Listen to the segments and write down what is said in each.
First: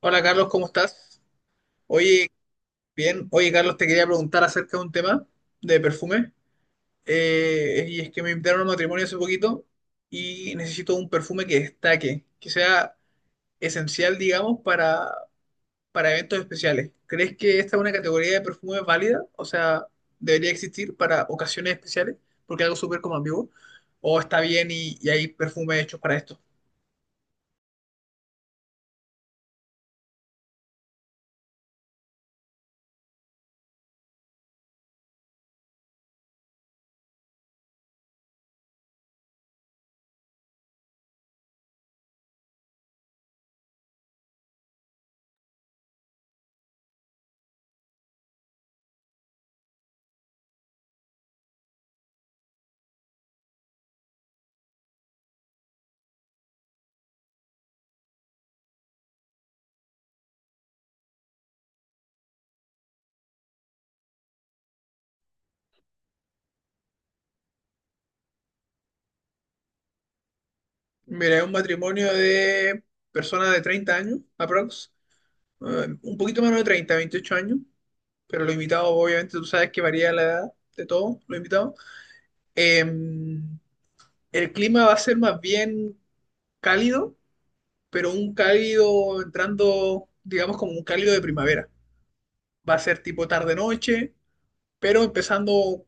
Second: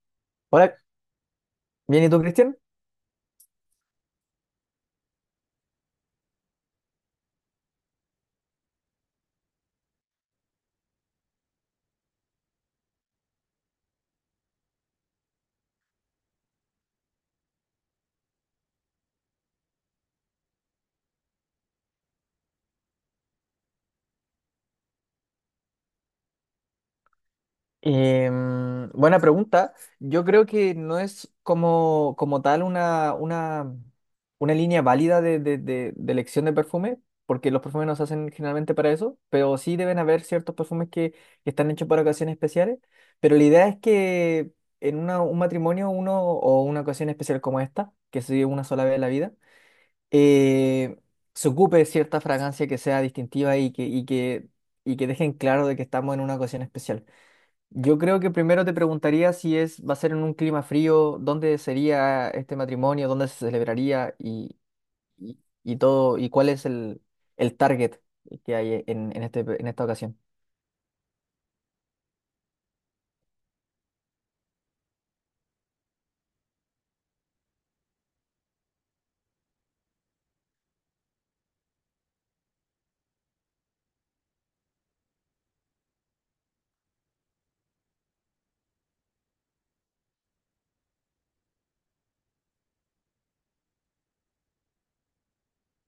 Hola Carlos, ¿cómo Hola, estás? bien, ¿y tú, Oye, Cristian? bien. Oye Carlos, te quería preguntar acerca de un tema de perfume. Y es que me invitaron a un matrimonio hace poquito y necesito un perfume que destaque, que sea esencial, digamos, para eventos especiales. ¿Crees que esta es una categoría de perfume válida? O sea, ¿debería existir para ocasiones especiales? Porque es algo súper como ambiguo. ¿O está bien y hay perfumes hechos para esto? Buena pregunta. Yo creo que no es como tal una línea válida de elección de perfume, porque los perfumes no se hacen generalmente para eso, pero sí deben haber ciertos perfumes que están hechos para ocasiones especiales. Pero la idea es que un matrimonio uno o una ocasión especial como esta, que se vive una sola vez en la vida, eh, se ocupe de cierta fragancia que sea distintiva y que dejen claro de que estamos en una ocasión especial. Yo creo que primero te preguntaría si es, va a ser en un clima frío, dónde sería este matrimonio, dónde se celebraría y, y todo, y cuál es el target que hay en esta ocasión. Mira, es un matrimonio de personas de 30 años, aprox un poquito menos de 30, 28 años, pero los invitados, obviamente, tú sabes que varía la edad de todos los invitados. Eh, el clima va a ser más bien cálido, pero un cálido entrando, digamos, como un cálido de primavera. Va a ser tipo tarde-noche, pero empezando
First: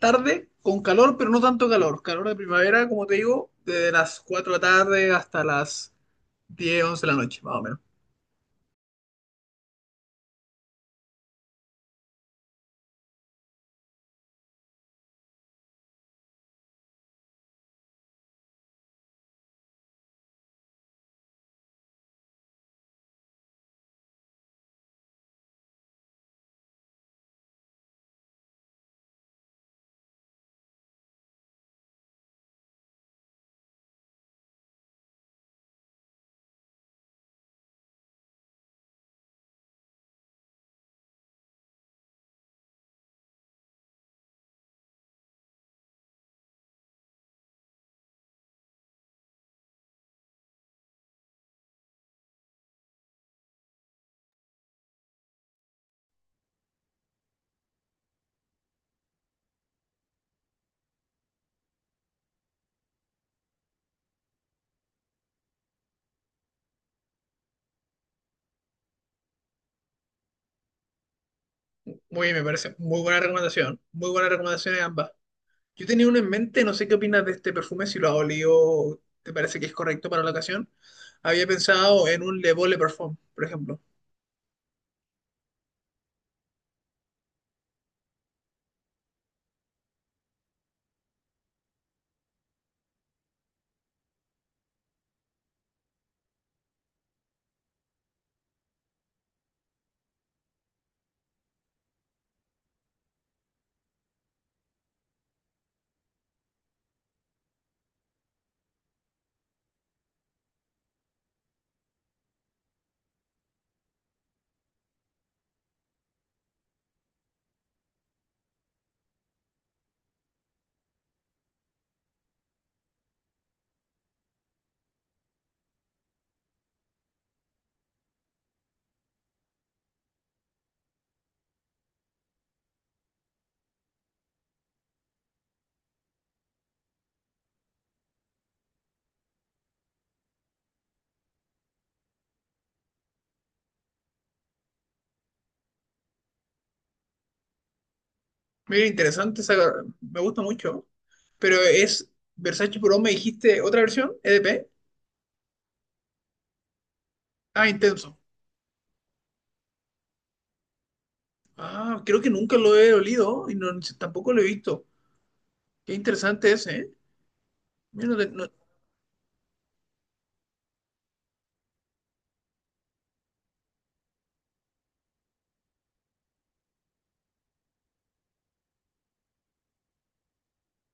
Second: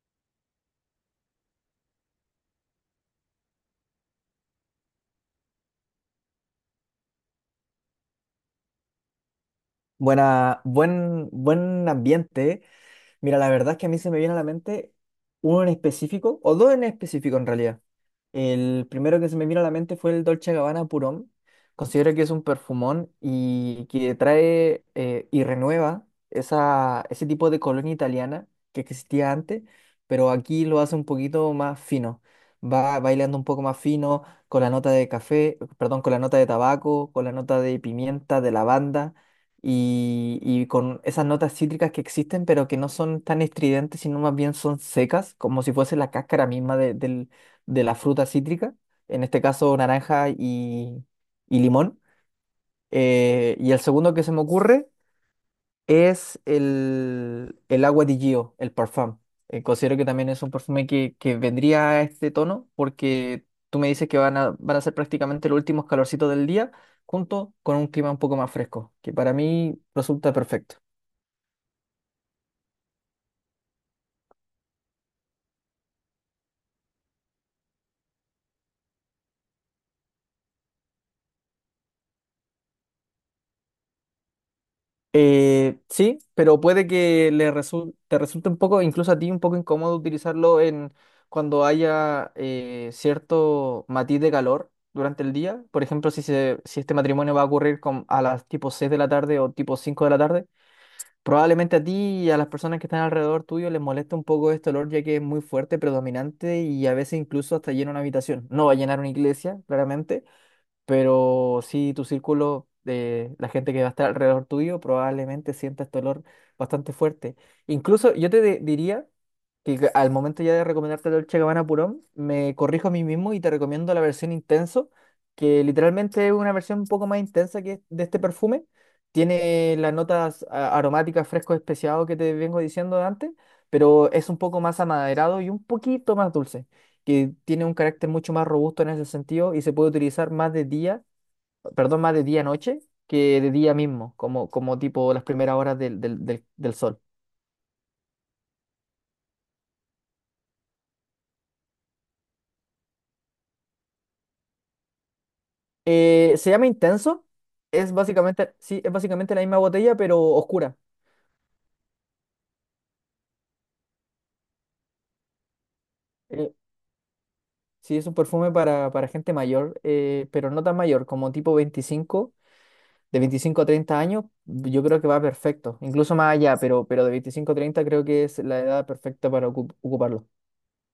tarde con calor, pero no tanto calor. Calor de primavera, como te digo, desde las 4 de la tarde hasta las 10, 11 de la noche, más o menos. Buen ambiente. Mira, la verdad es que a mí se me viene a la mente uno en específico, o dos en específico en realidad. El primero que se me vino a la mente fue el Dolce Gabbana Purón. Considero que es un perfumón y que trae y renueva ese tipo de colonia italiana que existía antes, pero aquí lo hace un poquito más fino. Va bailando un poco más fino con la nota de café, perdón, con la nota de tabaco, con la nota de pimienta, de lavanda y con esas notas cítricas que existen, pero que no son tan estridentes, sino más bien son secas, como si fuese la cáscara misma de la fruta cítrica, en este caso naranja y limón. Y el segundo que se me ocurre es el agua di Gio, el parfum. Considero que también es un perfume que vendría a este tono porque tú me dices que van a ser prácticamente los últimos calorcitos del día junto con un clima un poco más fresco, que para mí resulta perfecto. Muy bien, me parece muy buena recomendación. Muy buenas recomendaciones ambas. Yo tenía uno en mente, no sé qué opinas de este perfume, si lo has olido, ¿te parece que es correcto para la ocasión? Había pensado en un Le Beau Le Parfum, por ejemplo. Sí, pero puede que te resulte un poco, incluso a ti, un poco incómodo utilizarlo en cuando haya cierto matiz de calor durante el día. Por ejemplo, si este matrimonio va a ocurrir a las tipo 6 de la tarde o tipo 5 de la tarde, probablemente a ti y a las personas que están alrededor tuyo les molesta un poco este olor, ya que es muy fuerte, predominante y a veces incluso hasta llena una habitación. No va a llenar una iglesia, claramente, pero sí, tu círculo de la gente que va a estar alrededor tuyo probablemente sienta este olor bastante fuerte. Incluso yo te diría que al momento ya de recomendarte el Dolce Gabbana Purón, me corrijo a mí mismo y te recomiendo la versión Intenso, que literalmente es una versión un poco más intensa que de este perfume. Tiene las notas aromáticas fresco especiado que te vengo diciendo antes, pero es un poco más amaderado y un poquito más dulce que tiene un carácter mucho más robusto en ese sentido y se puede utilizar más de día, perdón, más de día-noche que de día mismo, como tipo las primeras horas del sol. Mira, interesante, me gusta mucho, pero es Versace Pro, me dijiste otra versión, EDP. Se llama Intenso, Ah, es intenso. básicamente, sí, es básicamente la misma botella, pero oscura. Ah, creo que nunca lo he olido y tampoco lo he visto. Qué Eh, interesante ese, ¿eh? sí, es Mira, un no, perfume para gente mayor, pero no tan mayor, como tipo 25, de 25 a 30 años, yo creo que va perfecto, incluso más allá, pero de 25 a 30 creo que es la edad perfecta para ocuparlo.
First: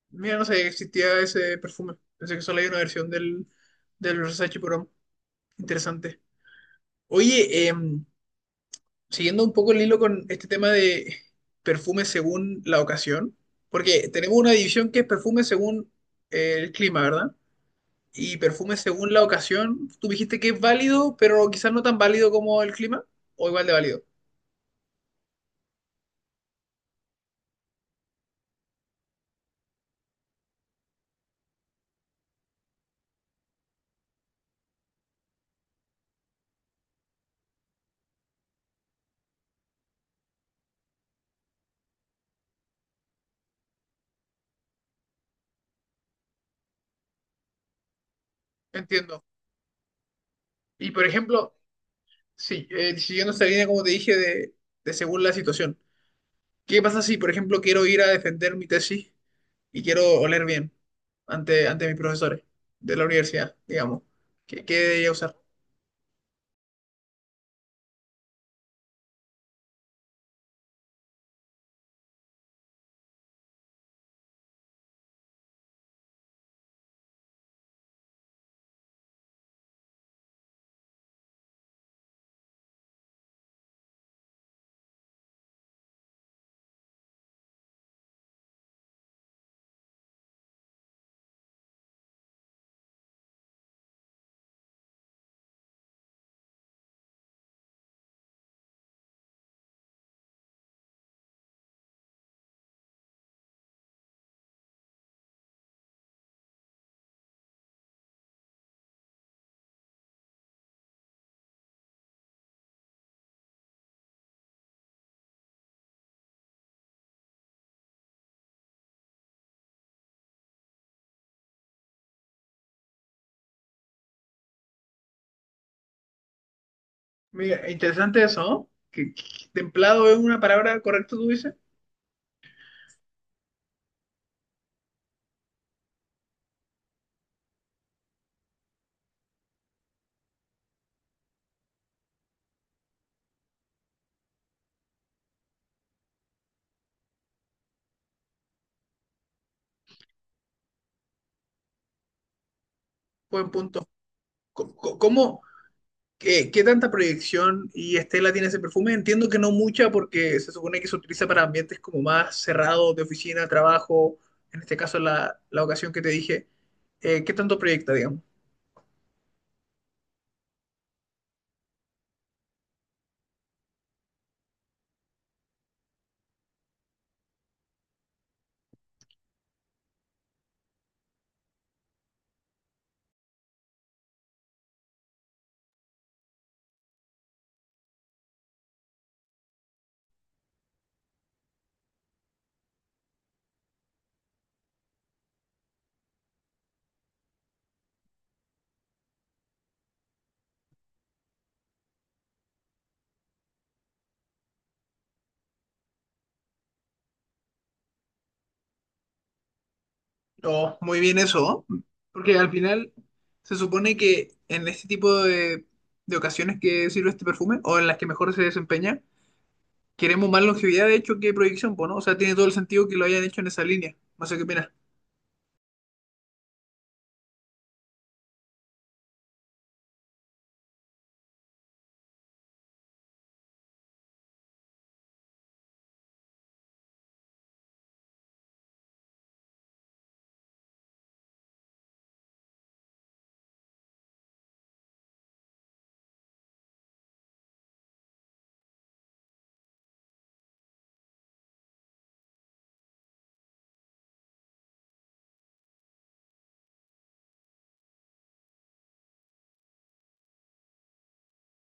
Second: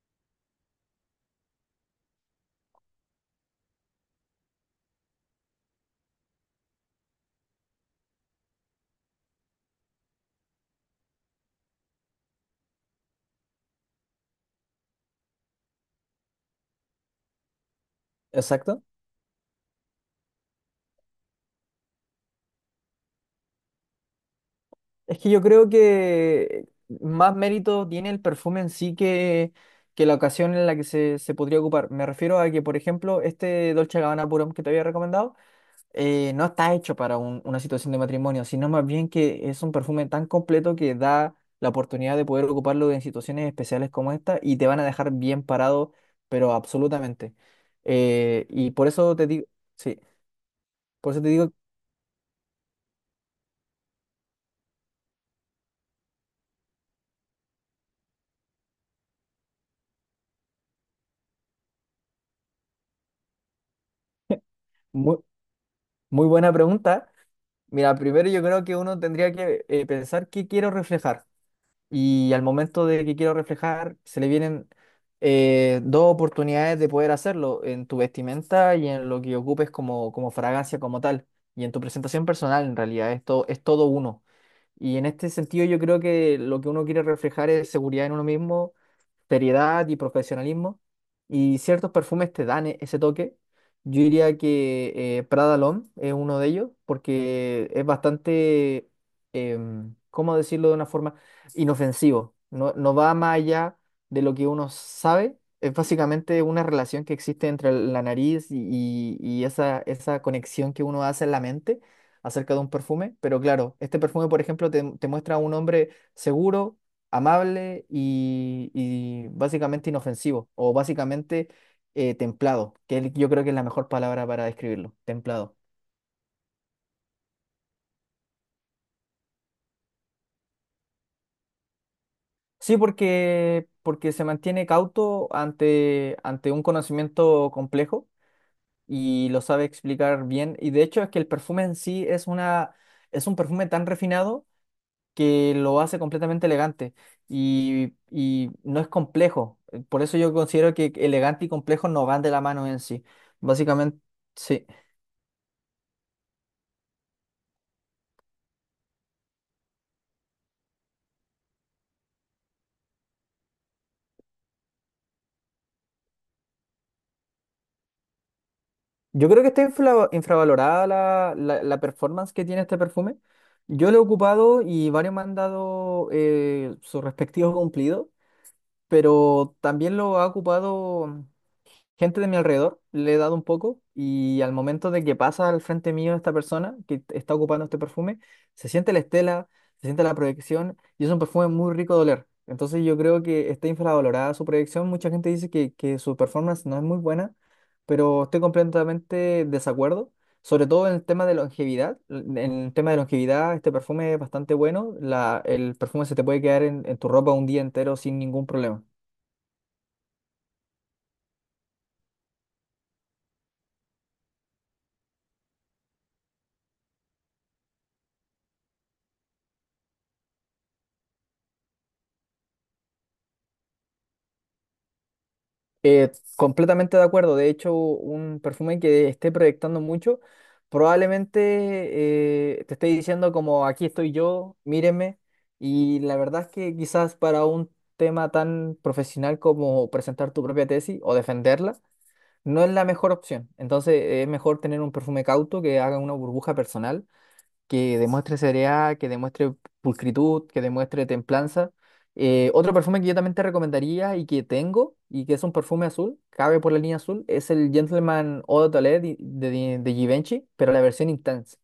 mira, no sabía que existía ese perfume. Pensé que solo hay una versión del Versace Pro. Interesante. Oye, siguiendo un poco el hilo con este tema de perfumes según la ocasión, porque tenemos una división que es perfume según el clima, ¿verdad? Y perfume Exacto. según la ocasión, tú dijiste que es válido, pero quizás no tan válido como el clima, o igual de válido. Es que yo creo que más mérito tiene el perfume en sí que la ocasión en la que se podría ocupar. Me refiero a que, por ejemplo, este Dolce Gabbana Purón que te había recomendado no está hecho para una situación de matrimonio, sino más bien que es un perfume tan completo que da la oportunidad de poder ocuparlo en situaciones especiales como esta y te van a dejar bien parado, pero absolutamente. Y por eso Entiendo. te digo, sí, Y por por eso te digo, ejemplo, sí, siguiendo esta línea, como te dije, de según la situación. ¿Qué pasa si, por ejemplo, quiero ir a defender mi tesis y quiero oler bien ante mis profesores de la universidad, digamos? ¿Qué debería muy, usar? muy buena pregunta. Mira, primero yo creo que uno tendría que pensar qué quiero reflejar. Y al momento de que quiero reflejar, se le vienen dos oportunidades de poder hacerlo, en tu vestimenta y en lo que ocupes como fragancia como tal, y en tu presentación personal en realidad, esto es todo uno. Y en este sentido yo creo que lo que uno quiere reflejar es seguridad en uno mismo, seriedad y profesionalismo. Y ciertos perfumes te dan ese toque. Yo diría que Prada L'Homme es uno de ellos porque es bastante, ¿cómo decirlo de una forma? Inofensivo. No, no va más allá de lo que uno sabe. Es básicamente una relación que existe entre la nariz y esa conexión que uno hace en la mente acerca de un perfume. Pero claro, este perfume, por ejemplo, te muestra a un hombre seguro, amable y básicamente inofensivo o básicamente templado, yo creo que es la mejor palabra para describirlo, templado. Mira, interesante eso, ¿no? Templado es una palabra correcta, tú dices. Sí, porque se mantiene cauto ante un conocimiento complejo y lo sabe explicar bien. Y de hecho es que el perfume en sí es un perfume tan refinado que lo hace completamente elegante y no es complejo. Por eso yo considero que elegante y complejo no van de la mano en sí. Buen punto. Básicamente, sí. ¿Cómo, qué tanta proyección y estela tiene ese perfume? Entiendo que no mucha porque se supone que se utiliza para ambientes como más cerrados de oficina, trabajo, en este caso la ocasión que te dije. ¿Qué tanto proyecta, digamos? Yo creo que está infravalorada la performance que tiene este perfume. Yo lo he ocupado y varios me han dado sus respectivos cumplidos, pero también lo ha ocupado gente de mi alrededor, le he dado un poco y al momento de que pasa al frente mío esta persona que está ocupando este perfume, se siente la estela, se siente la proyección y es un perfume muy rico de oler. Entonces yo creo que está infravalorada su proyección. Mucha gente dice que su performance no es muy buena, pero estoy completamente desacuerdo. Sobre todo en el tema de longevidad. En el tema de longevidad, este perfume es bastante bueno. El perfume se te puede quedar en tu ropa un día entero sin ningún problema. Oh, muy bien eso, ¿no? Porque al final se supone que en este tipo de ocasiones que sirve este perfume o en las que mejor se desempeña, queremos más longevidad, de hecho, que proyección, pues, ¿no? O sea, tiene todo el sentido que lo hayan hecho en esa línea. No sé qué opinas. Completamente de acuerdo. De hecho, un perfume que esté proyectando mucho probablemente te esté diciendo como aquí estoy yo, míreme. Y la verdad es que quizás para un tema tan profesional como presentar tu propia tesis o defenderla, no es la mejor opción. Entonces, es mejor tener un perfume cauto que haga una burbuja personal que demuestre seriedad, que demuestre pulcritud, que demuestre templanza. Otro perfume que yo también te recomendaría y que tengo, y que es un perfume azul, cabe por la línea azul, es el Gentleman Eau de Toilette de Givenchy, pero la versión Intense.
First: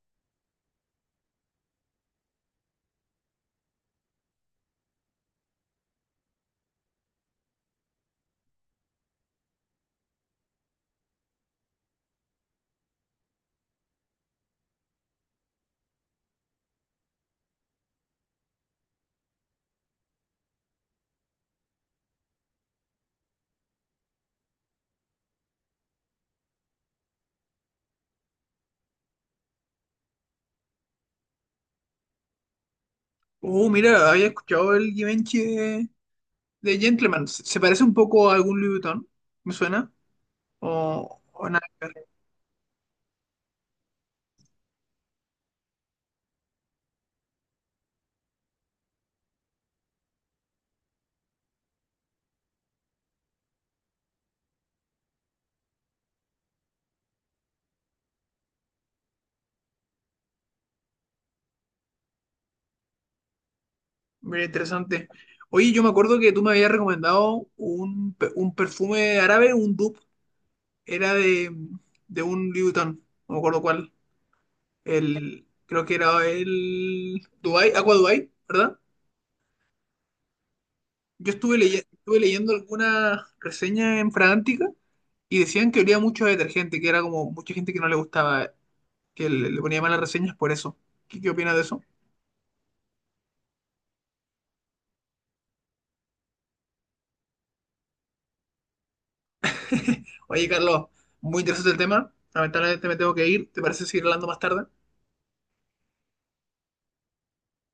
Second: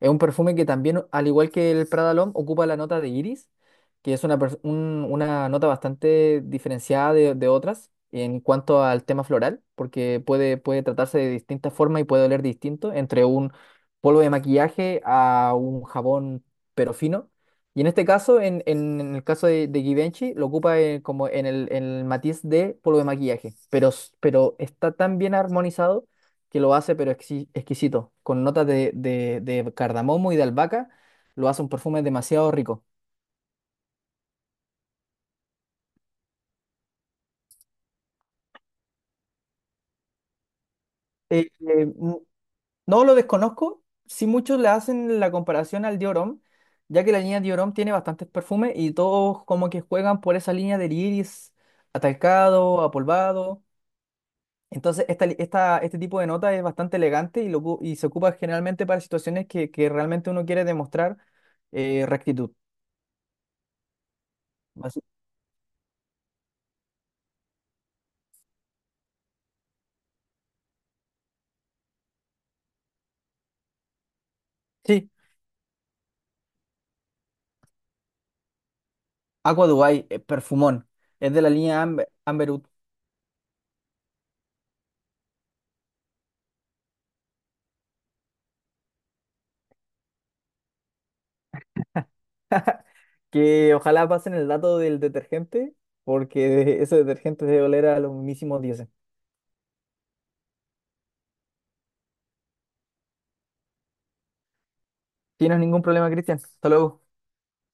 Es un perfume que también, al igual que el Prada L'Homme, ocupa la nota de iris, que es una nota bastante diferenciada de otras en cuanto al tema floral, porque puede tratarse de distintas formas y puede oler distinto entre un polvo de maquillaje a un jabón pero fino. Y en este caso, en el caso de Givenchy, lo ocupa como en el matiz de polvo de maquillaje, pero está tan bien armonizado que lo hace, pero exquisito, con notas de cardamomo y de albahaca, lo hace un perfume demasiado rico. Oh, mira, había escuchado el Givenchy de Gentleman. ¿Se parece un poco a algún Louis Vuitton? ¿Me suena? O Eh, nada eh, que ver. n- no lo desconozco, si muchos le hacen la comparación al Dior Homme, ya que la línea Dior Homme tiene bastantes perfumes y todos como que juegan por esa línea del iris atalcado, apolvado. Entonces, este tipo de nota es bastante elegante y se ocupa generalmente para situaciones que realmente uno quiere demostrar rectitud. Mira, Así- interesante. Oye, yo me acuerdo que tú me habías recomendado un, un perfume árabe, un dupe. Era de un Louis Vuitton. No me acuerdo cuál. Sí, El, creo que era el Dubai, Aqua Dubai, ¿verdad? Aqua Dubai, perfumón. Yo Es de la estuve, línea Amber, estuve leyendo Amberwood. algunas reseñas en Fragántica y decían que olía mucho a detergente, que era como mucha gente que no le gustaba, que le ponía malas reseñas por eso. ¿Qué opinas de eso? Que ojalá pasen el dato del detergente, porque ese detergente debe oler a los mismísimos dioses. Oye, Carlos, muy interesante el tema. Lamentablemente me tengo que ir. ¿Te parece seguir hablando más tarde? ¿Tienes ningún problema, Cristian? Hasta luego.